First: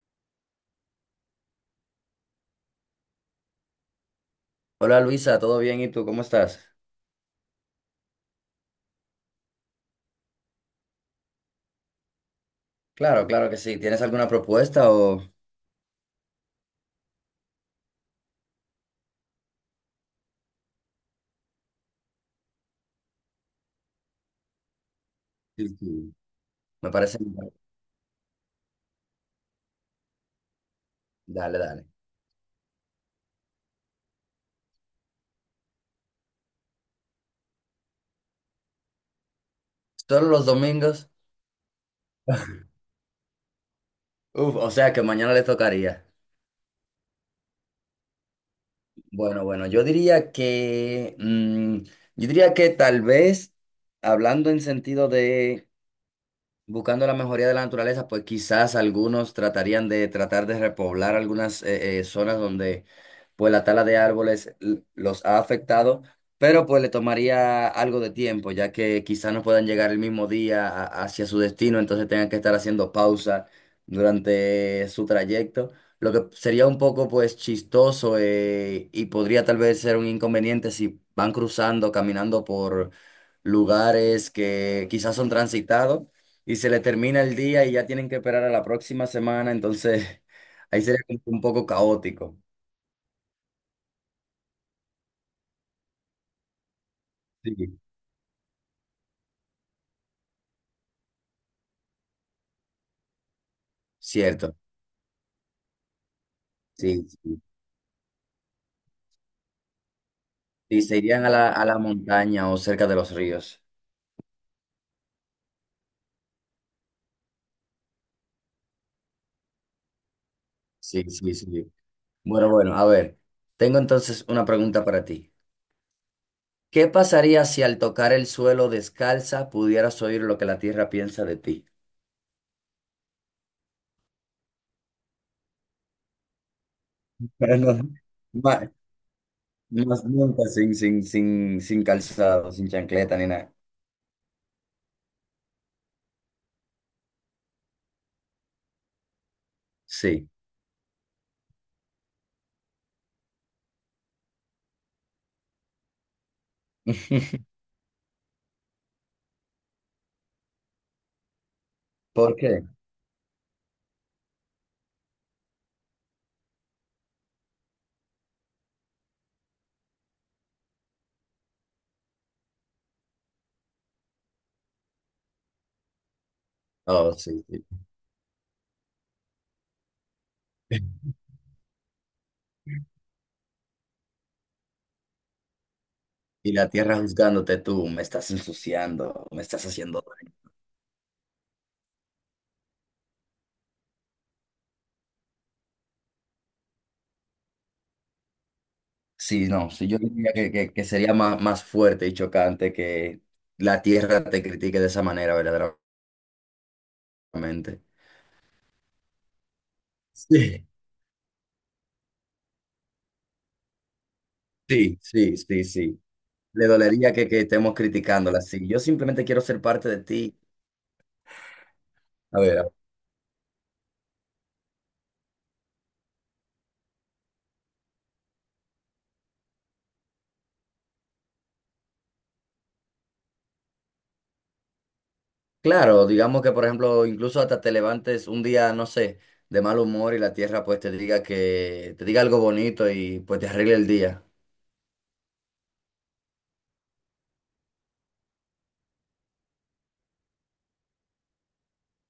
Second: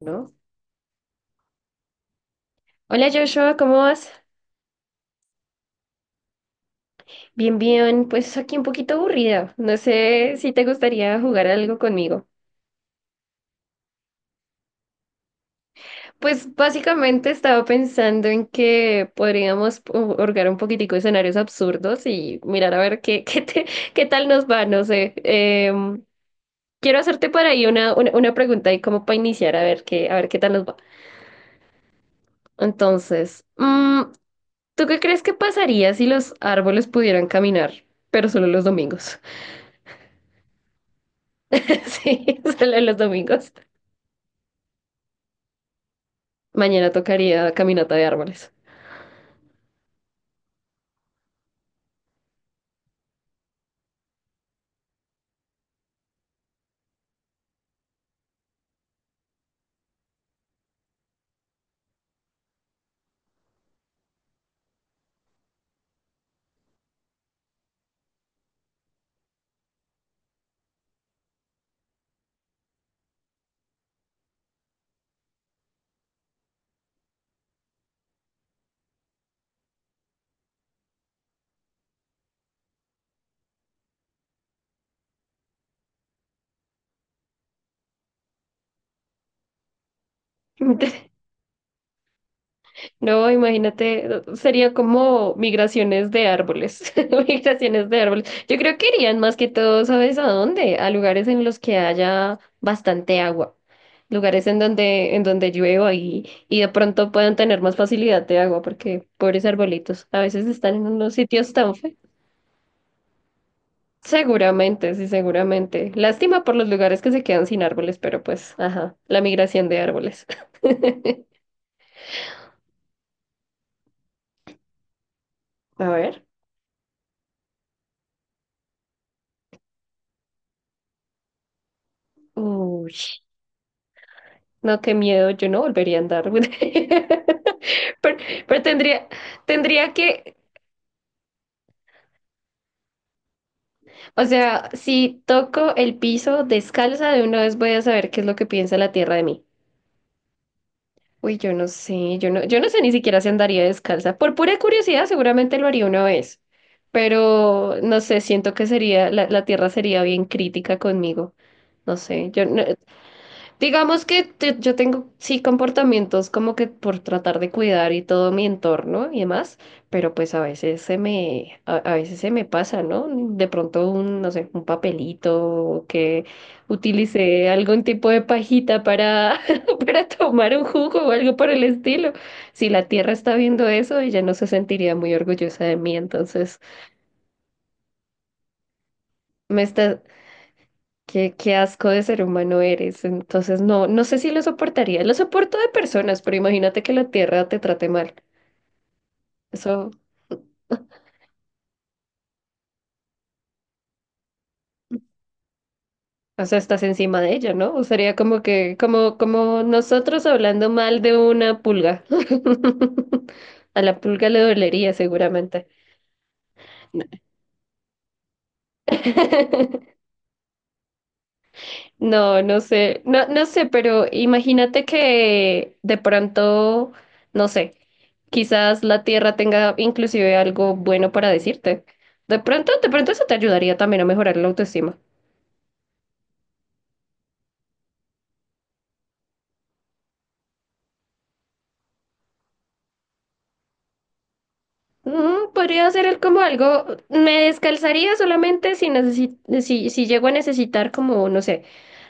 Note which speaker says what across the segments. Speaker 1: ¿No? Hola Joshua, ¿cómo vas?
Speaker 2: Hola Luisa, ¿todo bien? ¿Y tú cómo estás?
Speaker 1: Bien, bien, pues aquí un poquito aburrida. No sé si te gustaría jugar algo conmigo.
Speaker 2: Claro, claro que sí. ¿Tienes alguna propuesta o...?
Speaker 1: Pues básicamente estaba pensando en que podríamos orgar un poquitico de escenarios absurdos y mirar a ver qué, qué tal nos va, no sé.
Speaker 2: Sí,
Speaker 1: Em,
Speaker 2: sí. Me
Speaker 1: Quiero
Speaker 2: parece...
Speaker 1: hacerte por ahí una pregunta y como para iniciar a ver qué tal nos va.
Speaker 2: Dale, dale.
Speaker 1: Entonces, ¿tú qué crees que pasaría si los árboles pudieran caminar, pero solo los domingos?
Speaker 2: ¿Solo los domingos?
Speaker 1: Sí, sale los domingos.
Speaker 2: Uf, o sea que mañana le tocaría.
Speaker 1: Mañana tocaría caminata de árboles.
Speaker 2: Bueno, bueno, yo diría que... yo diría que tal vez, hablando en sentido de buscando la mejoría de la naturaleza, pues quizás algunos tratarían de tratar de repoblar algunas zonas donde pues la tala de árboles los ha afectado, pero pues le tomaría algo de tiempo, ya que quizás no puedan llegar el mismo día hacia su destino, entonces tengan que estar haciendo pausa durante su trayecto, lo que sería un poco pues chistoso y podría tal vez ser un inconveniente si van cruzando, caminando por lugares que quizás son transitados y se le termina el día y ya tienen que esperar a la próxima semana, entonces ahí sería como un poco caótico.
Speaker 1: No, imagínate, sería como migraciones de árboles,
Speaker 2: Sí.
Speaker 1: migraciones de árboles. Yo creo que irían más que todo, ¿sabes a dónde? A lugares en los que haya bastante agua, lugares
Speaker 2: Cierto,
Speaker 1: en donde llueva y de
Speaker 2: sí,
Speaker 1: pronto puedan
Speaker 2: sí.
Speaker 1: tener más facilidad de agua, porque pobres arbolitos, a veces están
Speaker 2: Sí,
Speaker 1: en
Speaker 2: se
Speaker 1: unos
Speaker 2: irían a la,
Speaker 1: sitios
Speaker 2: a
Speaker 1: tan
Speaker 2: la
Speaker 1: feos.
Speaker 2: montaña o cerca de los ríos.
Speaker 1: Seguramente, sí, seguramente. Lástima por los lugares que se quedan sin árboles, pero pues, ajá, la migración de árboles.
Speaker 2: Sí, sí, sí. Bueno, bueno, a ver, tengo entonces una pregunta para ti.
Speaker 1: A ver.
Speaker 2: ¿Qué pasaría si al tocar el suelo descalza pudieras oír lo que la tierra piensa de ti?
Speaker 1: Uy, no, qué miedo, yo no volvería a andar.
Speaker 2: Pero no,
Speaker 1: Pero, pero
Speaker 2: ma-
Speaker 1: tendría, tendría
Speaker 2: más
Speaker 1: que,
Speaker 2: nunca sin, calzado, sin chancleta ni nada.
Speaker 1: o sea, si toco el piso descalza, de una vez voy a saber qué es lo que piensa la tierra de mí.
Speaker 2: Sí.
Speaker 1: Uy, yo no sé, yo no, yo no sé ni siquiera si andaría descalza. Por pura curiosidad, seguramente lo haría una vez, pero no sé, siento que sería, la tierra sería bien crítica conmigo. No sé,
Speaker 2: ¿Por
Speaker 1: yo no-
Speaker 2: qué?
Speaker 1: digamos que yo tengo, sí, comportamientos como que por tratar de cuidar y todo mi entorno y demás, pero pues a veces se me, a veces se me pasa, ¿no? De pronto un, no sé, un papelito o que
Speaker 2: Oh, sí,
Speaker 1: utilicé
Speaker 2: sí.
Speaker 1: algún tipo de pajita para, para tomar un jugo o algo por el estilo. Si la tierra está viendo eso, ella no se sentiría muy orgullosa de mí,
Speaker 2: Y
Speaker 1: entonces
Speaker 2: la tierra juzgándote tú, me estás ensuciando, me
Speaker 1: me
Speaker 2: estás haciendo
Speaker 1: está,
Speaker 2: daño".
Speaker 1: qué, qué asco de ser humano eres. Entonces, no, no sé si lo soportaría. Lo soporto de personas, pero imagínate que la tierra te trate mal.
Speaker 2: Sí, no, sí,
Speaker 1: Eso,
Speaker 2: yo diría que, que sería más, más fuerte y chocante que la tierra te critique de esa manera,
Speaker 1: o sea, estás encima de ella, ¿no?
Speaker 2: verdaderamente.
Speaker 1: O sería como que, como, como nosotros
Speaker 2: Sí,
Speaker 1: hablando mal de una pulga. A la pulga le dolería
Speaker 2: sí, sí, sí,
Speaker 1: seguramente.
Speaker 2: sí. Le dolería que estemos criticándola. Sí, yo simplemente quiero ser parte de ti. A
Speaker 1: No, no
Speaker 2: ver,
Speaker 1: sé, no, no sé, pero imagínate que de pronto, no sé, quizás la Tierra tenga inclusive algo bueno para decirte. De pronto eso te ayudaría también a mejorar la autoestima.
Speaker 2: claro, digamos que, por ejemplo, incluso hasta te levantes un día, no sé, de mal humor y la tierra pues te diga que, te diga algo bonito y pues te arregle el día.
Speaker 1: Podría ser el como algo, me descalzaría solamente si, si, si llego a necesitar como, no sé,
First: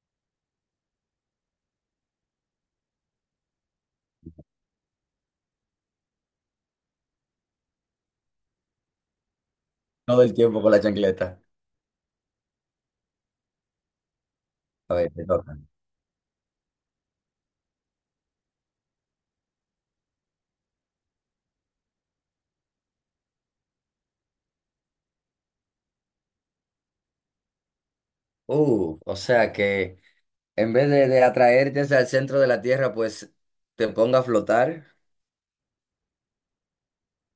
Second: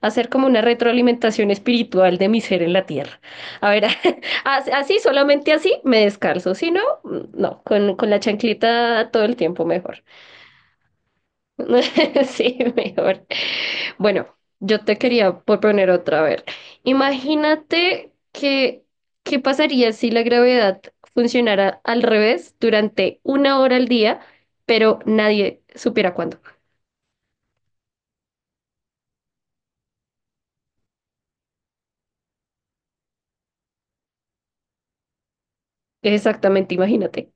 Speaker 1: hacer como una retroalimentación espiritual de mi ser en la tierra. A ver, así, solamente así me descalzo, si no, no, con la chancleta todo el tiempo mejor.
Speaker 2: Todo el tiempo con la chancleta.
Speaker 1: Sí, mejor. Bueno, yo
Speaker 2: A
Speaker 1: te
Speaker 2: ver, te
Speaker 1: quería
Speaker 2: toca.
Speaker 1: proponer otra vez. Imagínate que, ¿qué pasaría si la gravedad funcionara al revés durante una hora al día, pero nadie supiera cuándo?
Speaker 2: O sea que en vez de atraerte hacia el centro de la Tierra, pues te ponga a flotar.
Speaker 1: Exactamente, imagínate.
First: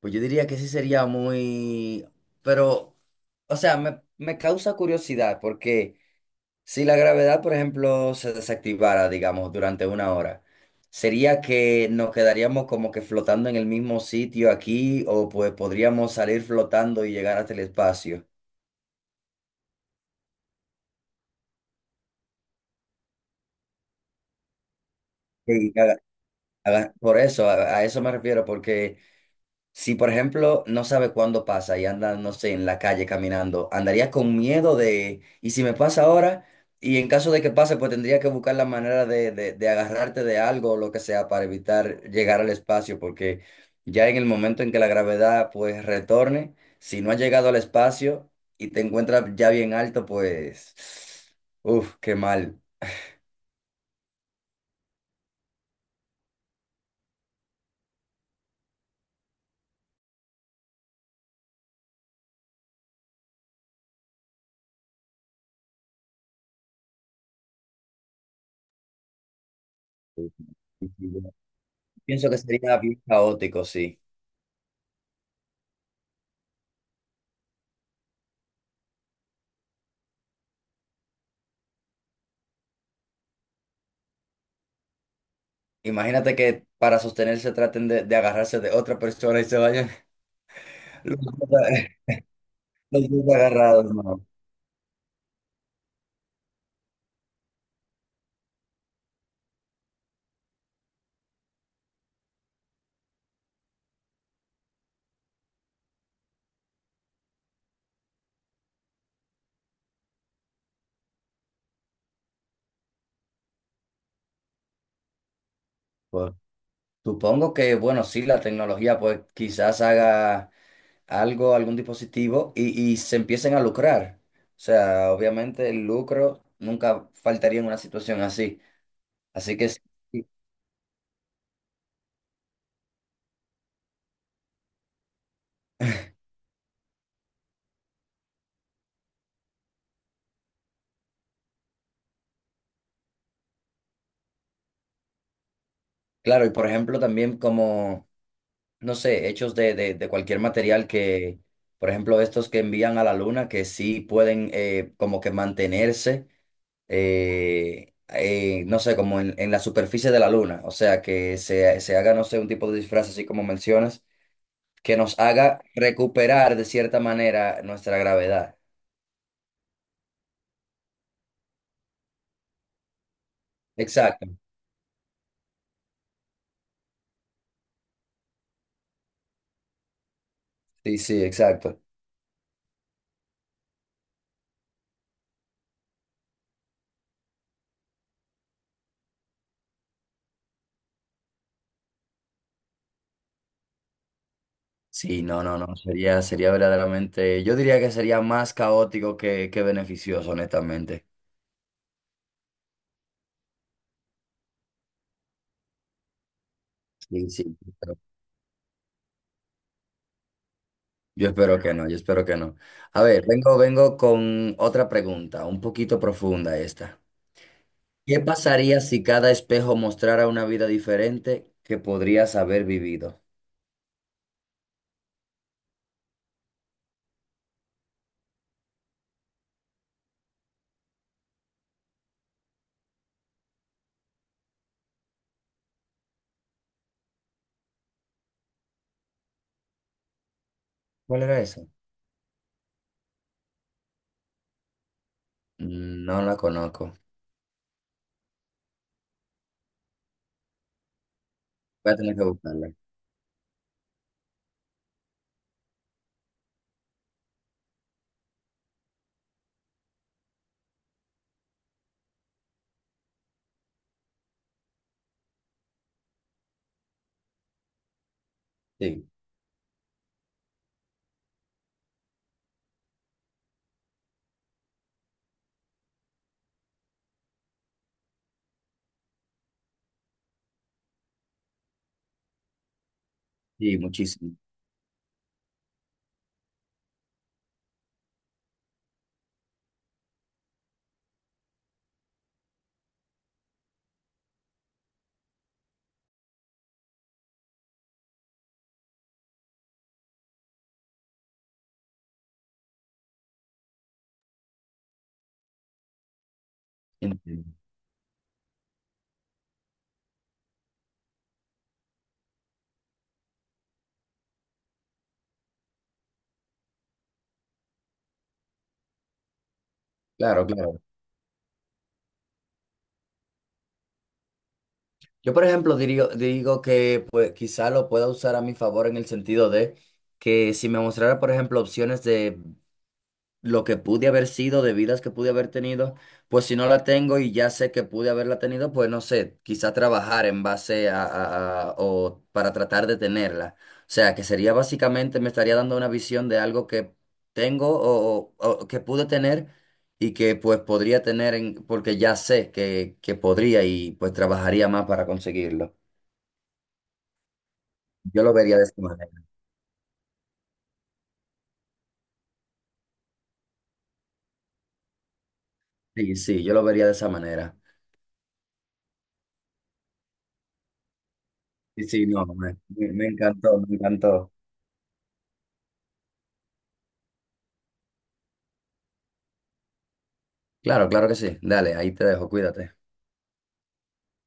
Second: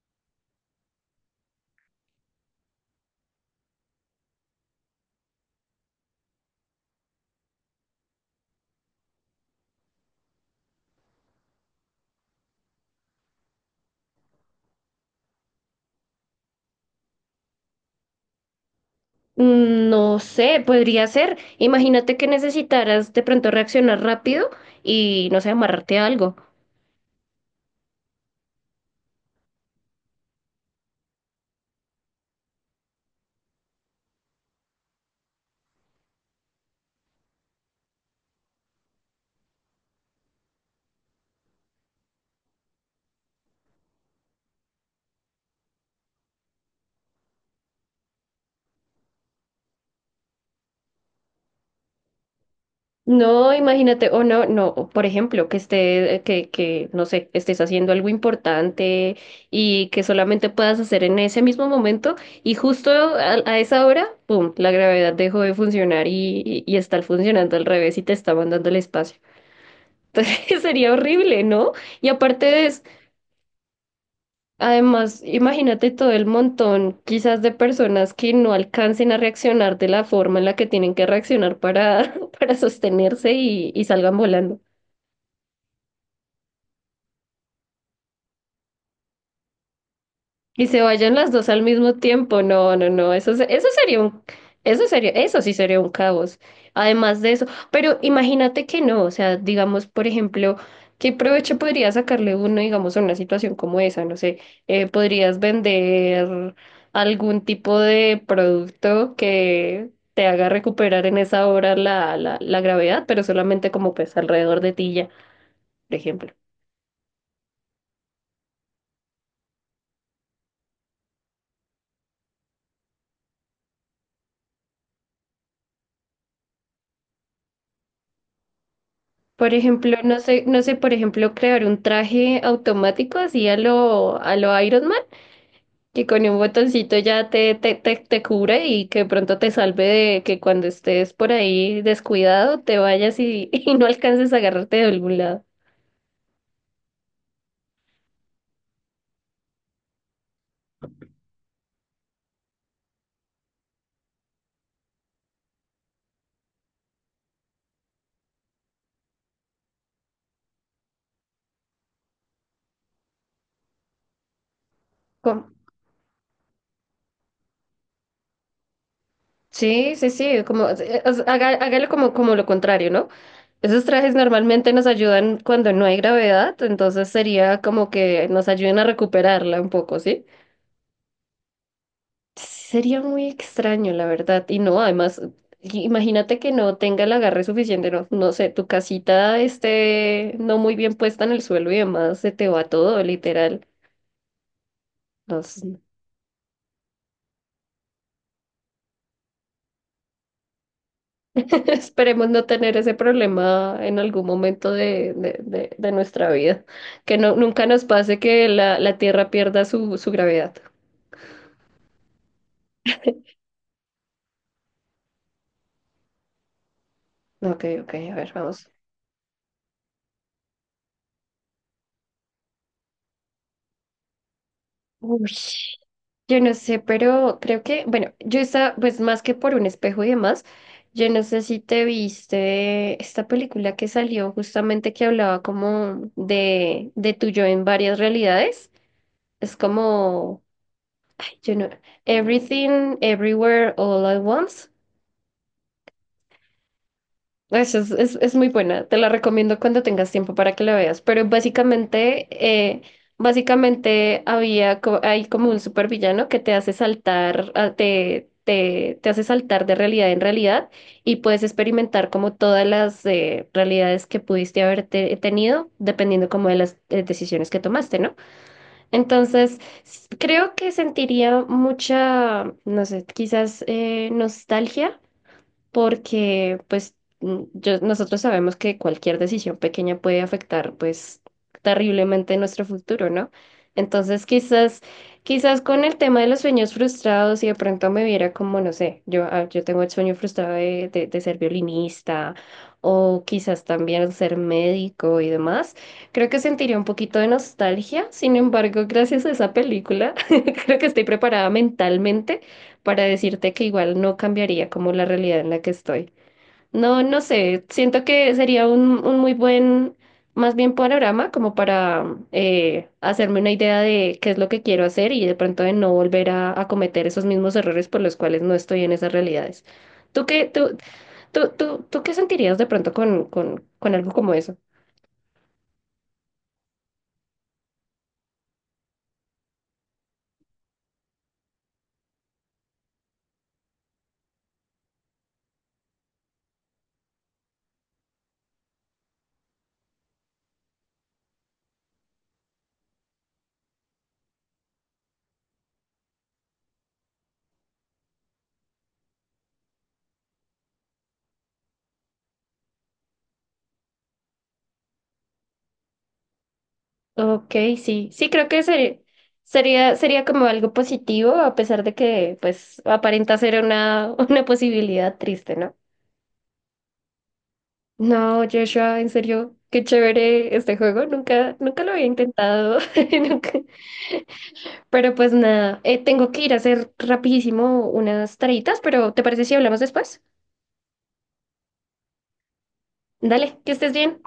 Speaker 2: Pues yo diría que sí sería muy... Pero, o sea, me causa curiosidad porque si la gravedad, por ejemplo, se desactivara, digamos, durante una hora, ¿sería que nos quedaríamos como que flotando en el mismo sitio aquí o pues podríamos salir flotando y llegar hasta el espacio?
Speaker 1: Mm, no sé, podría ser. Imagínate que necesitaras de pronto reaccionar rápido y no sé,
Speaker 2: Sí,
Speaker 1: amarrarte a algo.
Speaker 2: por eso, a eso me refiero, porque... Si, por ejemplo, no sabe cuándo pasa y anda, no sé, en la calle caminando, andaría con miedo de, ¿y si me pasa ahora? Y en caso de que pase, pues tendría que buscar la manera de agarrarte de algo o lo que sea para evitar llegar al espacio, porque ya en el momento en que la gravedad, pues, retorne, si no has llegado al espacio y te encuentras ya bien alto, pues, uff, qué mal.
Speaker 1: No, imagínate, o no, no, o por ejemplo, que esté, que, no sé, estés haciendo algo importante y que solamente puedas hacer en ese mismo momento y justo a esa hora, pum, la gravedad dejó de funcionar y está funcionando al revés y te está mandando el espacio. Entonces sería horrible, ¿no? Y
Speaker 2: Pienso que
Speaker 1: aparte de,
Speaker 2: sería bien caótico, sí.
Speaker 1: además, imagínate todo el montón quizás de personas que no alcancen a reaccionar de la forma en la que tienen que reaccionar para, para sostenerse y salgan volando.
Speaker 2: Imagínate que para sostenerse traten de agarrarse de otra persona y se vayan
Speaker 1: Y se vayan
Speaker 2: los
Speaker 1: las dos al mismo
Speaker 2: dos
Speaker 1: tiempo. No, no,
Speaker 2: los
Speaker 1: no. Eso,
Speaker 2: dos
Speaker 1: eso
Speaker 2: agarrados,
Speaker 1: sería un,
Speaker 2: no.
Speaker 1: eso sería, eso sí sería un caos. Además de eso. Pero imagínate que no. O sea, digamos, por ejemplo, ¿qué provecho podría sacarle uno, digamos, a una situación como esa? No sé, podrías vender algún tipo de producto que te haga recuperar en esa hora la gravedad, pero solamente como pues alrededor de ti ya, por
Speaker 2: Pues,
Speaker 1: ejemplo.
Speaker 2: supongo que, bueno, sí, la tecnología pues quizás haga algo, algún dispositivo y se empiecen a lucrar. O sea, obviamente el lucro nunca faltaría en una situación así.
Speaker 1: Por
Speaker 2: Así que sí,
Speaker 1: ejemplo, no
Speaker 2: sí,
Speaker 1: sé, no sé, por ejemplo, crear un traje automático así a lo Iron Man, que con un botoncito ya te cubre y que de pronto te salve de que cuando estés por ahí descuidado te vayas y, y no alcances a agarrarte de algún lado.
Speaker 2: claro, y por ejemplo también como, no sé, hechos de cualquier material que, por ejemplo, estos que envían a la luna, que sí pueden como que mantenerse no sé, como en la superficie de la luna, o sea, que se haga, no sé, un tipo de disfraz así como mencionas, que nos
Speaker 1: ¿Cómo?
Speaker 2: haga recuperar de cierta manera nuestra gravedad.
Speaker 1: Sí, sí, sí, como, o sea, hágalo como, como lo contrario, ¿no? Esos trajes
Speaker 2: Exacto,
Speaker 1: normalmente nos ayudan cuando no hay gravedad, entonces sería como que nos ayuden a recuperarla un poco, ¿sí?
Speaker 2: sí, sí, exacto.
Speaker 1: Sería muy extraño, la verdad. Y no, además, imagínate que no tenga el agarre suficiente, no, no sé, tu casita esté no muy bien puesta en el suelo y demás, se te va todo, literal.
Speaker 2: Sí, no, no,
Speaker 1: Nos-
Speaker 2: no, sería, sería verdaderamente, yo diría que sería más caótico que beneficioso, honestamente.
Speaker 1: esperemos no tener ese problema en algún momento de, de nuestra vida. Que
Speaker 2: Sí,
Speaker 1: no,
Speaker 2: sí,
Speaker 1: nunca nos
Speaker 2: pero
Speaker 1: pase que la Tierra pierda su, su gravedad.
Speaker 2: yo espero que no, yo espero que no. A ver, vengo con otra pregunta, un poquito profunda esta.
Speaker 1: Ok, ok, a
Speaker 2: ¿Qué
Speaker 1: ver, vamos.
Speaker 2: pasaría si cada espejo mostrara una vida diferente que podrías haber vivido?
Speaker 1: Uy. Yo no sé, pero creo que, bueno, yo estaba, pues más que por un espejo y demás, yo no sé si te viste esta película que salió justamente que hablaba como de tu yo en varias realidades. Es como,
Speaker 2: ¿Cuál
Speaker 1: ay,
Speaker 2: era
Speaker 1: yo
Speaker 2: esa?
Speaker 1: no, Everything, Everywhere, All at Once.
Speaker 2: Mm, no la conozco.
Speaker 1: Eso es muy buena, te la recomiendo cuando tengas tiempo para que la veas, pero
Speaker 2: Voy a tener que
Speaker 1: básicamente,
Speaker 2: buscarla.
Speaker 1: básicamente había, hay como un supervillano que te hace saltar, ah, te hace saltar de realidad en realidad y puedes experimentar como todas las realidades que pudiste haber tenido dependiendo como de las decisiones que tomaste, ¿no?
Speaker 2: Sí,
Speaker 1: Entonces, creo que sentiría mucha, no sé, quizás nostalgia porque pues mm, nosotros sabemos que cualquier decisión pequeña puede afectar pues terriblemente nuestro futuro, ¿no?
Speaker 2: sí,
Speaker 1: Entonces
Speaker 2: muchísimo.
Speaker 1: quizás, quizás con el tema de los sueños frustrados y de pronto me viera como, no sé, yo, ah, yo tengo el sueño frustrado de ser violinista o quizás también ser médico y demás, creo que sentiría un poquito de nostalgia, sin embargo, gracias a esa película, creo que estoy preparada mentalmente para decirte que igual no cambiaría como la realidad en la que estoy. No, no
Speaker 2: Entiendo.
Speaker 1: sé, siento que sería un muy buen, más bien panorama como para hacerme una idea de qué es lo que quiero hacer y de pronto de no volver a cometer esos mismos errores por los cuales no estoy en esas realidades. ¿Tú qué,
Speaker 2: Claro,
Speaker 1: tú,
Speaker 2: claro.
Speaker 1: tú, tú, tú qué sentirías de pronto con algo como eso?
Speaker 2: Yo, por ejemplo, digo que pues, quizá lo pueda usar a mi favor en el sentido de que si me mostrara, por ejemplo, opciones de lo que pude haber sido, de vidas que pude haber tenido, pues si no la tengo y ya sé que pude haberla tenido, pues no sé, quizá trabajar en base a, o para tratar de tenerla. O sea, que sería básicamente, me estaría dando una visión de algo que tengo o, o que pude tener y que pues podría tener en- porque ya sé que podría y pues trabajaría más para conseguirlo.
Speaker 1: Ok, sí,
Speaker 2: Yo
Speaker 1: sí,
Speaker 2: lo
Speaker 1: creo
Speaker 2: vería
Speaker 1: que
Speaker 2: de esa
Speaker 1: sería,
Speaker 2: manera.
Speaker 1: sería, sería como algo positivo, a pesar de que, pues, aparenta ser una, una posibilidad triste, ¿no?
Speaker 2: Sí, sí, yo lo vería de esa manera.
Speaker 1: No, Joshua, en serio, qué chévere este juego, nunca, nunca
Speaker 2: Sí,
Speaker 1: lo había
Speaker 2: sí, no,
Speaker 1: intentado,
Speaker 2: me
Speaker 1: nunca.
Speaker 2: encantó, me encantó.
Speaker 1: Pero pues nada, tengo que ir a hacer rapidísimo unas tareitas, pero ¿te parece si hablamos después?
Speaker 2: Claro, claro que sí. Dale, ahí te dejo, cuídate.
Speaker 1: Dale, que estés bien.